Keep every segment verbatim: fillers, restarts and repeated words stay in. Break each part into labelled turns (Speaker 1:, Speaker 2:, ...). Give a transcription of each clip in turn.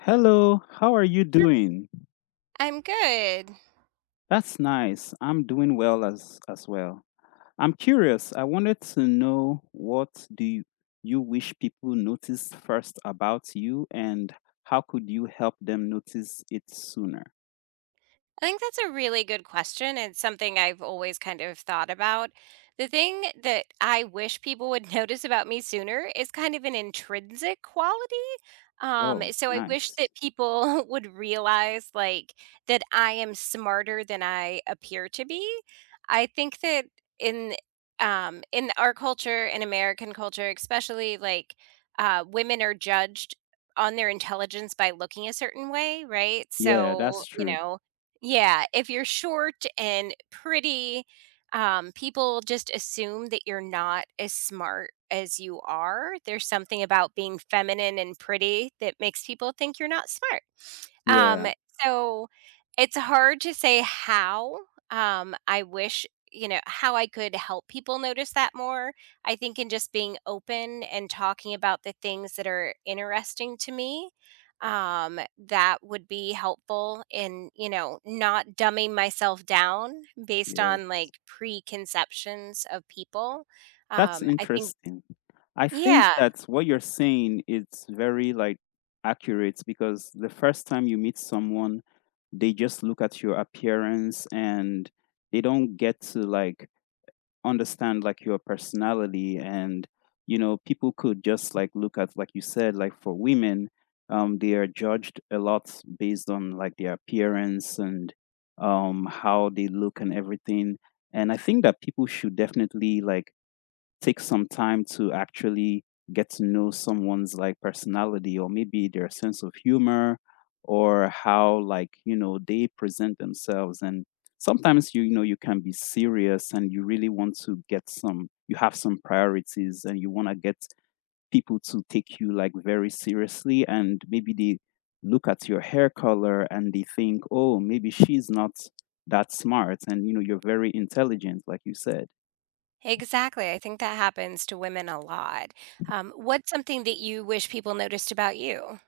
Speaker 1: Hello, how are you doing?
Speaker 2: I'm good.
Speaker 1: That's nice. I'm doing well as as well. I'm curious. I wanted to know what do you, you wish people notice first about you and how could you help them notice it sooner?
Speaker 2: I think that's a really good question and something I've always kind of thought about. The thing that I wish people would notice about me sooner is kind of an intrinsic quality. Um,
Speaker 1: Oh,
Speaker 2: so I wish
Speaker 1: nice.
Speaker 2: that people would realize like that I am smarter than I appear to be. I think that in um in our culture, in American culture especially, like uh women are judged on their intelligence by looking a certain way, right?
Speaker 1: Yeah,
Speaker 2: So,
Speaker 1: that's
Speaker 2: you
Speaker 1: true.
Speaker 2: know, yeah, if you're short and pretty, um, people just assume that you're not as smart as you are. There's something about being feminine and pretty that makes people think you're not smart. Um,
Speaker 1: Yeah,
Speaker 2: so it's hard to say how. Um, I wish, you know, how I could help people notice that more. I think in just being open and talking about the things that are interesting to me, um, that would be helpful in, you know, not dumbing myself down based on
Speaker 1: yes.
Speaker 2: like preconceptions of people.
Speaker 1: That's
Speaker 2: Um, I think,
Speaker 1: interesting. I think
Speaker 2: yeah.
Speaker 1: that what you're saying is very like accurate because the first time you meet someone, they just look at your appearance and they don't get to like understand like your personality. And you know, people could just like look at, like you said, like for women, um they are judged a lot based on like their appearance and um how they look and everything. And I think that people should definitely like take some time to actually get to know someone's like personality, or maybe their sense of humor, or how, like you know, they present themselves. And sometimes you, you know, you can be serious and you really want to get some, you have some priorities and you want to get people to take you like very seriously. And maybe they look at your hair color and they think, oh maybe she's not that smart, and you know, you're very intelligent, like you said.
Speaker 2: Exactly, I think that happens to women a lot. Um, what's something that you wish people noticed about you?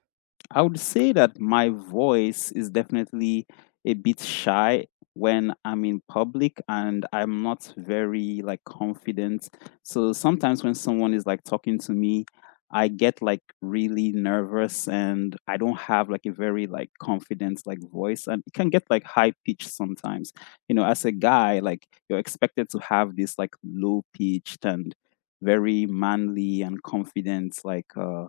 Speaker 1: I would say that my voice is definitely a bit shy when I'm in public and I'm not very like confident. So sometimes when someone is like talking to me, I get like really nervous and I don't have like a very like confident like voice, and it can get like high pitched sometimes. You know, as a guy, like you're expected to have this like low pitched and very manly and confident like uh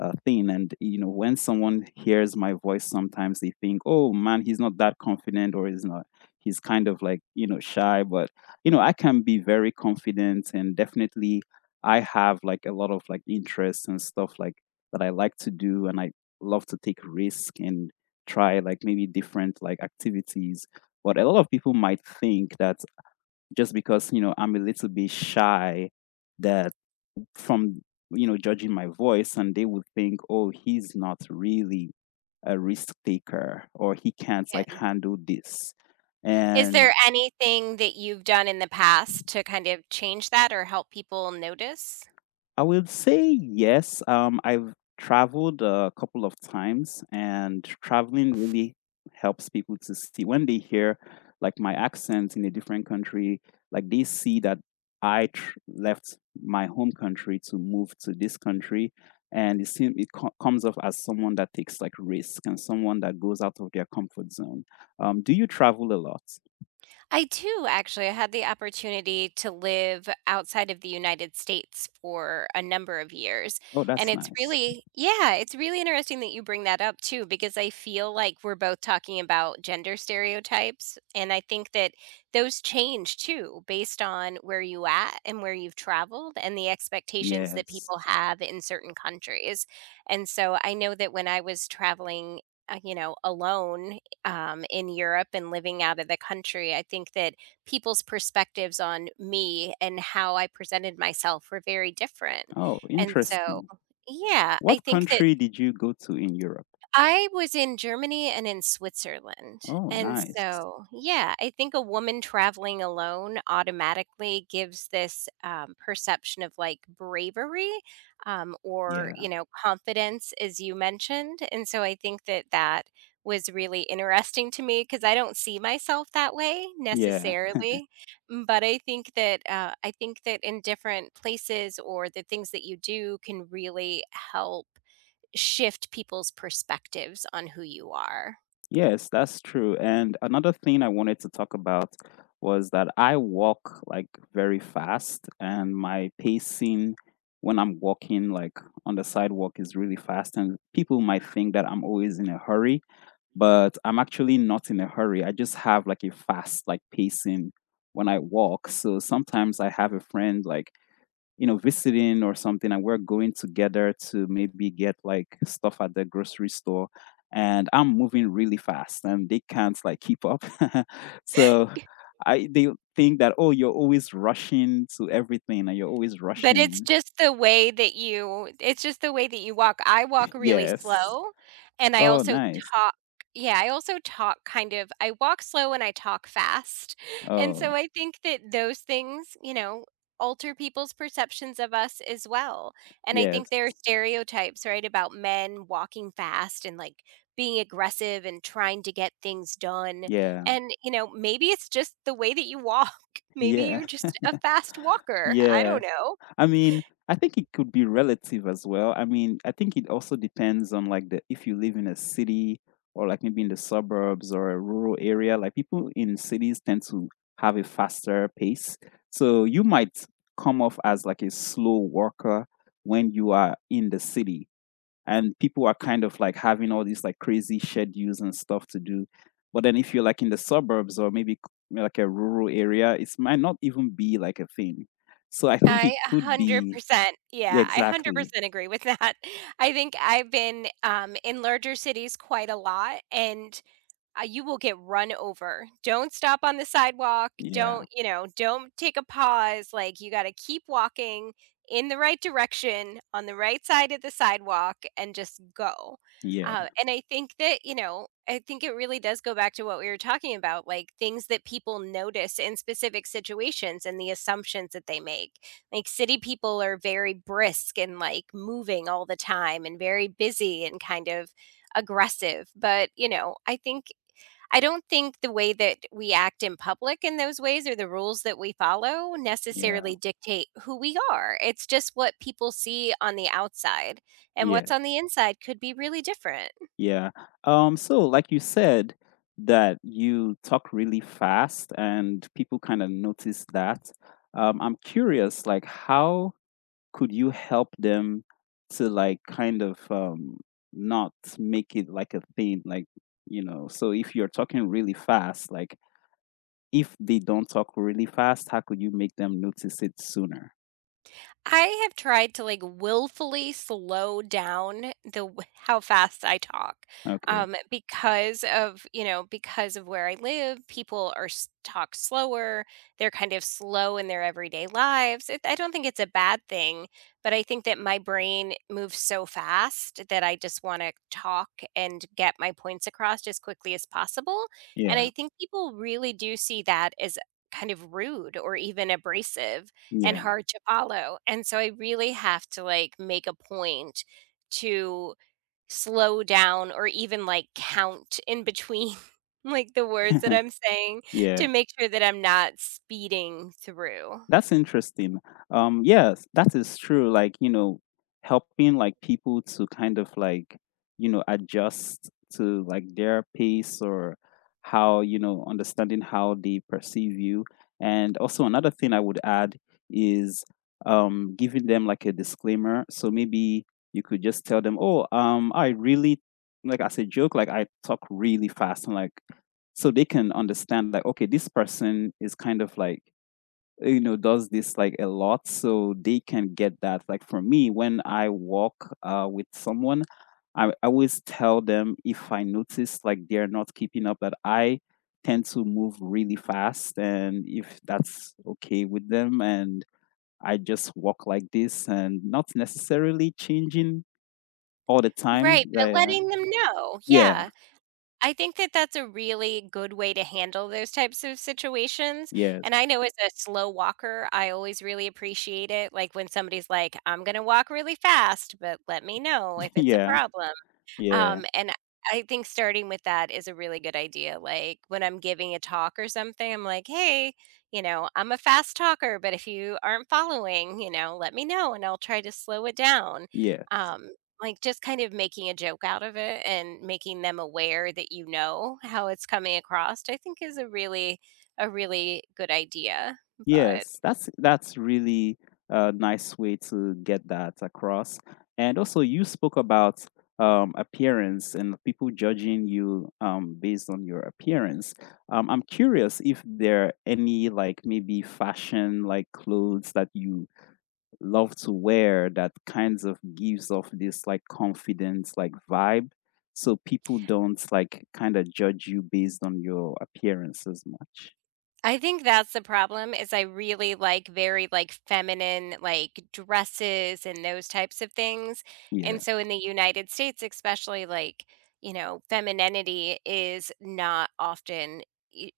Speaker 1: uh, thing. And you know, when someone hears my voice, sometimes they think, "Oh man, he's not that confident, or he's not. He's kind of like, you know, shy." But you know, I can be very confident, and definitely, I have like a lot of like interests and stuff like that I like to do, and I love to take risk and try like maybe different like activities. But a lot of people might think that just because, you know, I'm a little bit shy, that from, you know, judging my voice, and they would think, oh he's not really a risk taker or he can't like
Speaker 2: Yeah.
Speaker 1: handle this
Speaker 2: Is
Speaker 1: and
Speaker 2: there anything that you've done in the past to kind of change that or help people notice?
Speaker 1: I would say yes. Um, I've traveled a couple of times, and traveling really helps people to see when they hear like my accent in a different country, like they see that I tr- left my home country to move to this country. And it seems it co- comes off as someone that takes like risk and someone that goes out of their comfort zone. Um, do you travel a lot?
Speaker 2: I do actually. I had the opportunity to live outside of the United States for a number of years.
Speaker 1: Oh,
Speaker 2: And
Speaker 1: that's
Speaker 2: it's
Speaker 1: nice.
Speaker 2: really, yeah, it's really interesting that you bring that up too, because I feel like we're both talking about gender stereotypes. And I think that those change too based on where you at and where you've traveled and the expectations that
Speaker 1: Yes.
Speaker 2: people have in certain countries. And so I know that when I was traveling, uh, you know, alone um, in Europe and living out of the country, I think that people's perspectives on me and how I presented myself were very different.
Speaker 1: Oh,
Speaker 2: And so,
Speaker 1: interesting.
Speaker 2: yeah, I
Speaker 1: What
Speaker 2: think that
Speaker 1: country did you go to in Europe?
Speaker 2: I was in Germany and in Switzerland,
Speaker 1: Oh,
Speaker 2: and
Speaker 1: nice.
Speaker 2: so yeah, I think a woman traveling alone automatically gives this, um, perception of, like, bravery, um, or,
Speaker 1: Yeah.
Speaker 2: you know, confidence, as you mentioned, and so I think that that was really interesting to me because I don't see myself that way
Speaker 1: Yeah.
Speaker 2: necessarily, mm, but I think that, uh, I think that in different places or the things that you do can really help shift people's perspectives on who you are.
Speaker 1: Yes, that's true. And another thing I wanted to talk about was that I walk like very fast, and my pacing when I'm walking like on the sidewalk is really fast, and people might think that I'm always in a hurry, but I'm actually not in a hurry. I just have like a fast like pacing when I walk. So sometimes I have a friend like, you know, visiting or something, and we're going together to maybe get like stuff at the grocery store. And I'm moving really fast, and they can't like keep up. So I they think that, oh, you're always rushing to everything, and you're always
Speaker 2: But it's
Speaker 1: rushing.
Speaker 2: just the way that you it's just the way that you walk. I walk really
Speaker 1: Yes.
Speaker 2: slow, and I
Speaker 1: Oh,
Speaker 2: also
Speaker 1: nice.
Speaker 2: talk yeah, I also talk kind of I walk slow and I talk fast, and so
Speaker 1: Oh,
Speaker 2: I think that those things, you know, alter people's perceptions of us as well, and I
Speaker 1: yes.
Speaker 2: think there are stereotypes, right, about men walking fast and, like, being aggressive and trying to get things done,
Speaker 1: Yeah.
Speaker 2: and, you know, maybe it's just the way that you walk. Maybe
Speaker 1: Yeah.
Speaker 2: you're just a fast walker, I
Speaker 1: Yeah.
Speaker 2: don't know.
Speaker 1: I mean, I think it could be relative as well. I mean, I think it also depends on like the, if you live in a city or like maybe in the suburbs or a rural area. Like people in cities tend to have a faster pace. So you might come off as like a slow walker when you are in the city, and people are kind of like having all these like crazy schedules and stuff to do. But then if you're like in the suburbs or maybe c- like a rural area, it might not even be like a thing. So I think it
Speaker 2: I
Speaker 1: could be
Speaker 2: 100%
Speaker 1: yeah,
Speaker 2: yeah, I
Speaker 1: exactly.
Speaker 2: one hundred percent agree with that. I think I've been, um, in larger cities quite a lot, and uh, you will get run over. Don't stop on the sidewalk.
Speaker 1: Yeah.
Speaker 2: Don't, you know, don't take a pause. Like, you got to keep walking in the right direction on the right side of the sidewalk and just go.
Speaker 1: Yeah.
Speaker 2: Uh, and I think that, you know, I think it really does go back to what we were talking about, like things that people notice in specific situations and the assumptions that they make. Like, city people are very brisk and like moving all the time and very busy and kind of aggressive. But, you know, I think I don't think the way that we act in public in those ways or the rules that we follow
Speaker 1: Yeah.
Speaker 2: necessarily dictate who we are. It's just what people see on the outside, and
Speaker 1: Yeah.
Speaker 2: what's on the inside could be really different.
Speaker 1: Yeah. Um so like you said that you talk really fast and people kind of notice that. Um I'm curious like how could you help them to like kind of um, not make it like a thing, like you know, so if you're talking really fast, like if they don't talk really fast, how could you make them notice it sooner?
Speaker 2: I have tried to like willfully slow down the w- how fast I talk,
Speaker 1: Okay,
Speaker 2: um, because of you know because of where I live, people are s- talk slower. They're kind of slow in their everyday lives. It, I don't think it's a bad thing, but I think that my brain moves so fast that I just want to talk and get my points across as quickly as possible. And
Speaker 1: yeah,
Speaker 2: I think people really do see that as kind of rude or even abrasive and
Speaker 1: yeah,
Speaker 2: hard to follow. And so I really have to like make a point to slow down or even like count in between like the words that I'm saying to
Speaker 1: yeah.
Speaker 2: make sure that I'm not speeding through.
Speaker 1: That's interesting. Um, yes, that is true. Like, you know, helping like people to kind of like, you know, adjust to like their pace or how, you know, understanding how they perceive you. And also another thing I would add is um giving them like a disclaimer. So maybe you could just tell them, "Oh, um, I really like as a joke, like I talk really fast and like so they can understand like, okay, this person is kind of like, you know, does this like a lot, so they can get that." Like for me when I walk uh with someone, i I always tell them, if I notice like they're not keeping up, that I tend to move really fast, and if that's okay with them, and I just walk like this and not necessarily changing all the time,
Speaker 2: Right, but
Speaker 1: like,
Speaker 2: letting them know.
Speaker 1: yeah,
Speaker 2: Yeah. I think that that's a really good way to handle those types of situations.
Speaker 1: yes,
Speaker 2: And I know as a slow walker, I always really appreciate it. Like when somebody's like, I'm going to walk really fast, but let me know if it's a
Speaker 1: yeah,
Speaker 2: problem.
Speaker 1: yeah,
Speaker 2: Um, and I think starting with that is a really good idea. Like when I'm giving a talk or something, I'm like, hey, you know, I'm a fast talker, but if you aren't following, you know, let me know and I'll try to slow it down.
Speaker 1: yes.
Speaker 2: Um, like just kind of making a joke out of it and making them aware that you know how it's coming across, I think is a really, a really good idea. But
Speaker 1: Yes, that's that's really a nice way to get that across. And also, you spoke about um, appearance and people judging you, um, based on your appearance. Um, I'm curious if there are any like maybe fashion like clothes that you love to wear that kinds of gives off this like confidence like vibe, so people don't like kind of judge you based on your appearance as much.
Speaker 2: I think that's the problem is I really like very, like, feminine, like, dresses and those types of things,
Speaker 1: Yeah.
Speaker 2: and so in the United States, especially, like, you know, femininity is not often e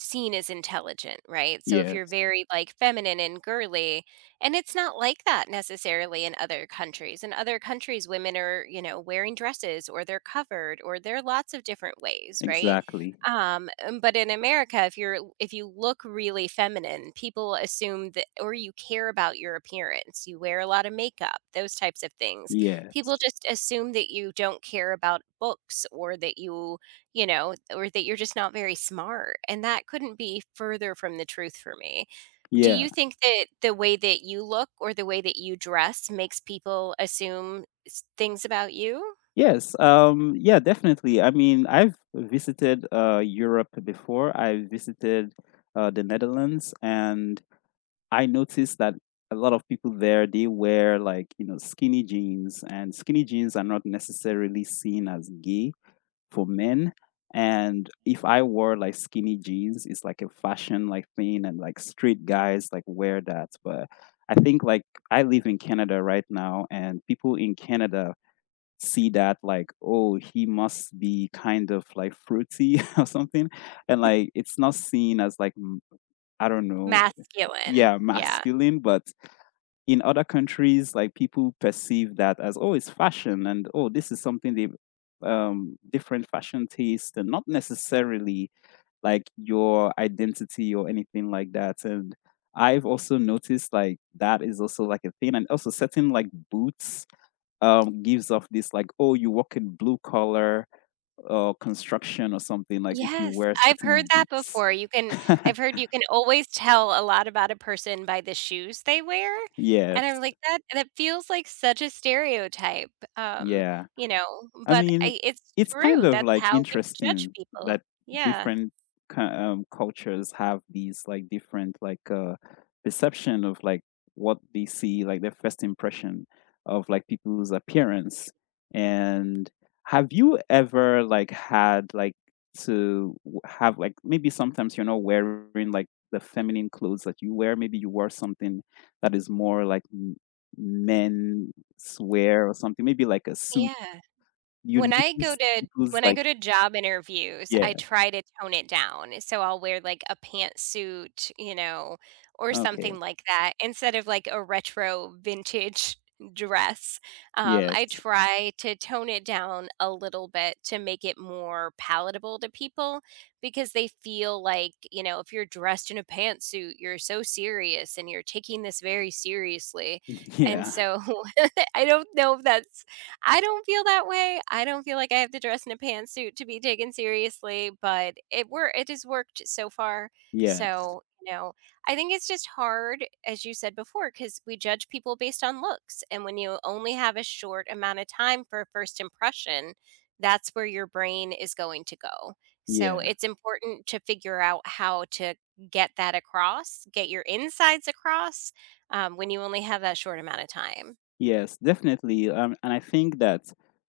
Speaker 2: seen as intelligent, right? So if you're
Speaker 1: Yes.
Speaker 2: very like feminine and girly, and it's not like that necessarily in other countries. In other countries, women are, you know, wearing dresses or they're covered or there are lots of different ways, right?
Speaker 1: Exactly.
Speaker 2: Um, um, but in America, if you're if you look really feminine, people assume that or you care about your appearance, you wear a lot of makeup, those types of things. People
Speaker 1: Yes.
Speaker 2: just assume that you don't care about books or that you you know, or that you're just not very smart. And that couldn't be further from the truth for me. Do
Speaker 1: Yeah.
Speaker 2: you think that the way that you look or the way that you dress makes people assume s- things about you?
Speaker 1: Yes. Um, yeah, definitely. I mean, I've visited uh, Europe before. I visited uh, the Netherlands, and I noticed that a lot of people there, they wear like, you know, skinny jeans, and skinny jeans are not necessarily seen as gay for men. And if I wore like skinny jeans, it's like a fashion like thing, and like straight guys like wear that. But I think like I live in Canada right now, and people in Canada see that like, oh, he must be kind of like fruity or something. And like it's not seen as like m- I don't know,
Speaker 2: Masculine.
Speaker 1: yeah,
Speaker 2: Yeah.
Speaker 1: masculine. But in other countries, like people perceive that as oh, it's fashion, and oh, this is something they um different fashion taste, and not necessarily like your identity or anything like that. And I've also noticed like that is also like a thing, and also certain like boots um, gives off this like, oh, you work in blue collar uh, construction or something, like if you
Speaker 2: Yes,
Speaker 1: wear
Speaker 2: I've heard
Speaker 1: certain
Speaker 2: that
Speaker 1: boots.
Speaker 2: before. You can I've heard you can always tell a lot about a person by the shoes they wear. And
Speaker 1: Yes.
Speaker 2: I'm like that that feels like such a stereotype. Um,
Speaker 1: Yeah.
Speaker 2: you know,
Speaker 1: I
Speaker 2: but
Speaker 1: mean,
Speaker 2: I, it's
Speaker 1: it's kind
Speaker 2: true.
Speaker 1: of
Speaker 2: That's
Speaker 1: like
Speaker 2: how we judge
Speaker 1: interesting
Speaker 2: people.
Speaker 1: that
Speaker 2: Yeah.
Speaker 1: different cu- um, cultures have these like different like uh, perception of like what they see, like their first impression of like people's appearance. And have you ever like had like to w- have like, maybe sometimes you're not wearing like the feminine clothes that you wear? Maybe you wear something that is more like m- men's wear or something, maybe like a suit,
Speaker 2: Yeah.
Speaker 1: you
Speaker 2: When I go
Speaker 1: notice
Speaker 2: to
Speaker 1: people's
Speaker 2: when I
Speaker 1: like
Speaker 2: go to job interviews,
Speaker 1: yeah,
Speaker 2: I try to tone it down. So I'll wear like a pantsuit, you know, or
Speaker 1: okay.
Speaker 2: something like that instead of like a retro vintage dress. Um, I
Speaker 1: Yes.
Speaker 2: try to tone it down a little bit to make it more palatable to people because they feel like, you know, if you're dressed in a pantsuit, you're so serious and you're taking this very seriously. And
Speaker 1: Yeah.
Speaker 2: so I don't know if that's I don't feel that way. I don't feel like I have to dress in a pantsuit to be taken seriously, but it wor it has worked so far.
Speaker 1: Yes.
Speaker 2: So, you know, I think it's just hard, as you said before, because we judge people based on looks, and when you only have a short amount of time for a first impression, that's where your brain is going to go. So,
Speaker 1: Yeah.
Speaker 2: it's important to figure out how to get that across, get your insides across, um, when you only have that short amount of time.
Speaker 1: Yes, definitely. Um, and I think that,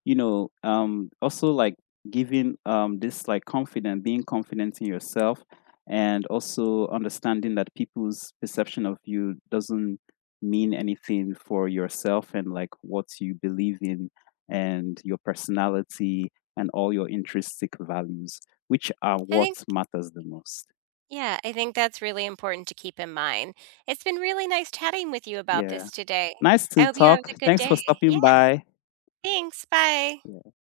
Speaker 1: you know, um, also like giving um this like confident, being confident in yourself, and also understanding that people's perception of you doesn't mean anything for yourself and like what you believe in, and your personality, and all your intrinsic values, which are
Speaker 2: I
Speaker 1: what
Speaker 2: think
Speaker 1: matters the most.
Speaker 2: Yeah, I think that's really important to keep in mind. It's been really nice chatting with you about
Speaker 1: Yeah.
Speaker 2: this today.
Speaker 1: Nice
Speaker 2: I
Speaker 1: to
Speaker 2: hope you have
Speaker 1: talk.
Speaker 2: a good
Speaker 1: Thanks
Speaker 2: day.
Speaker 1: for stopping
Speaker 2: Yeah,
Speaker 1: by.
Speaker 2: thanks. Bye.
Speaker 1: Yeah.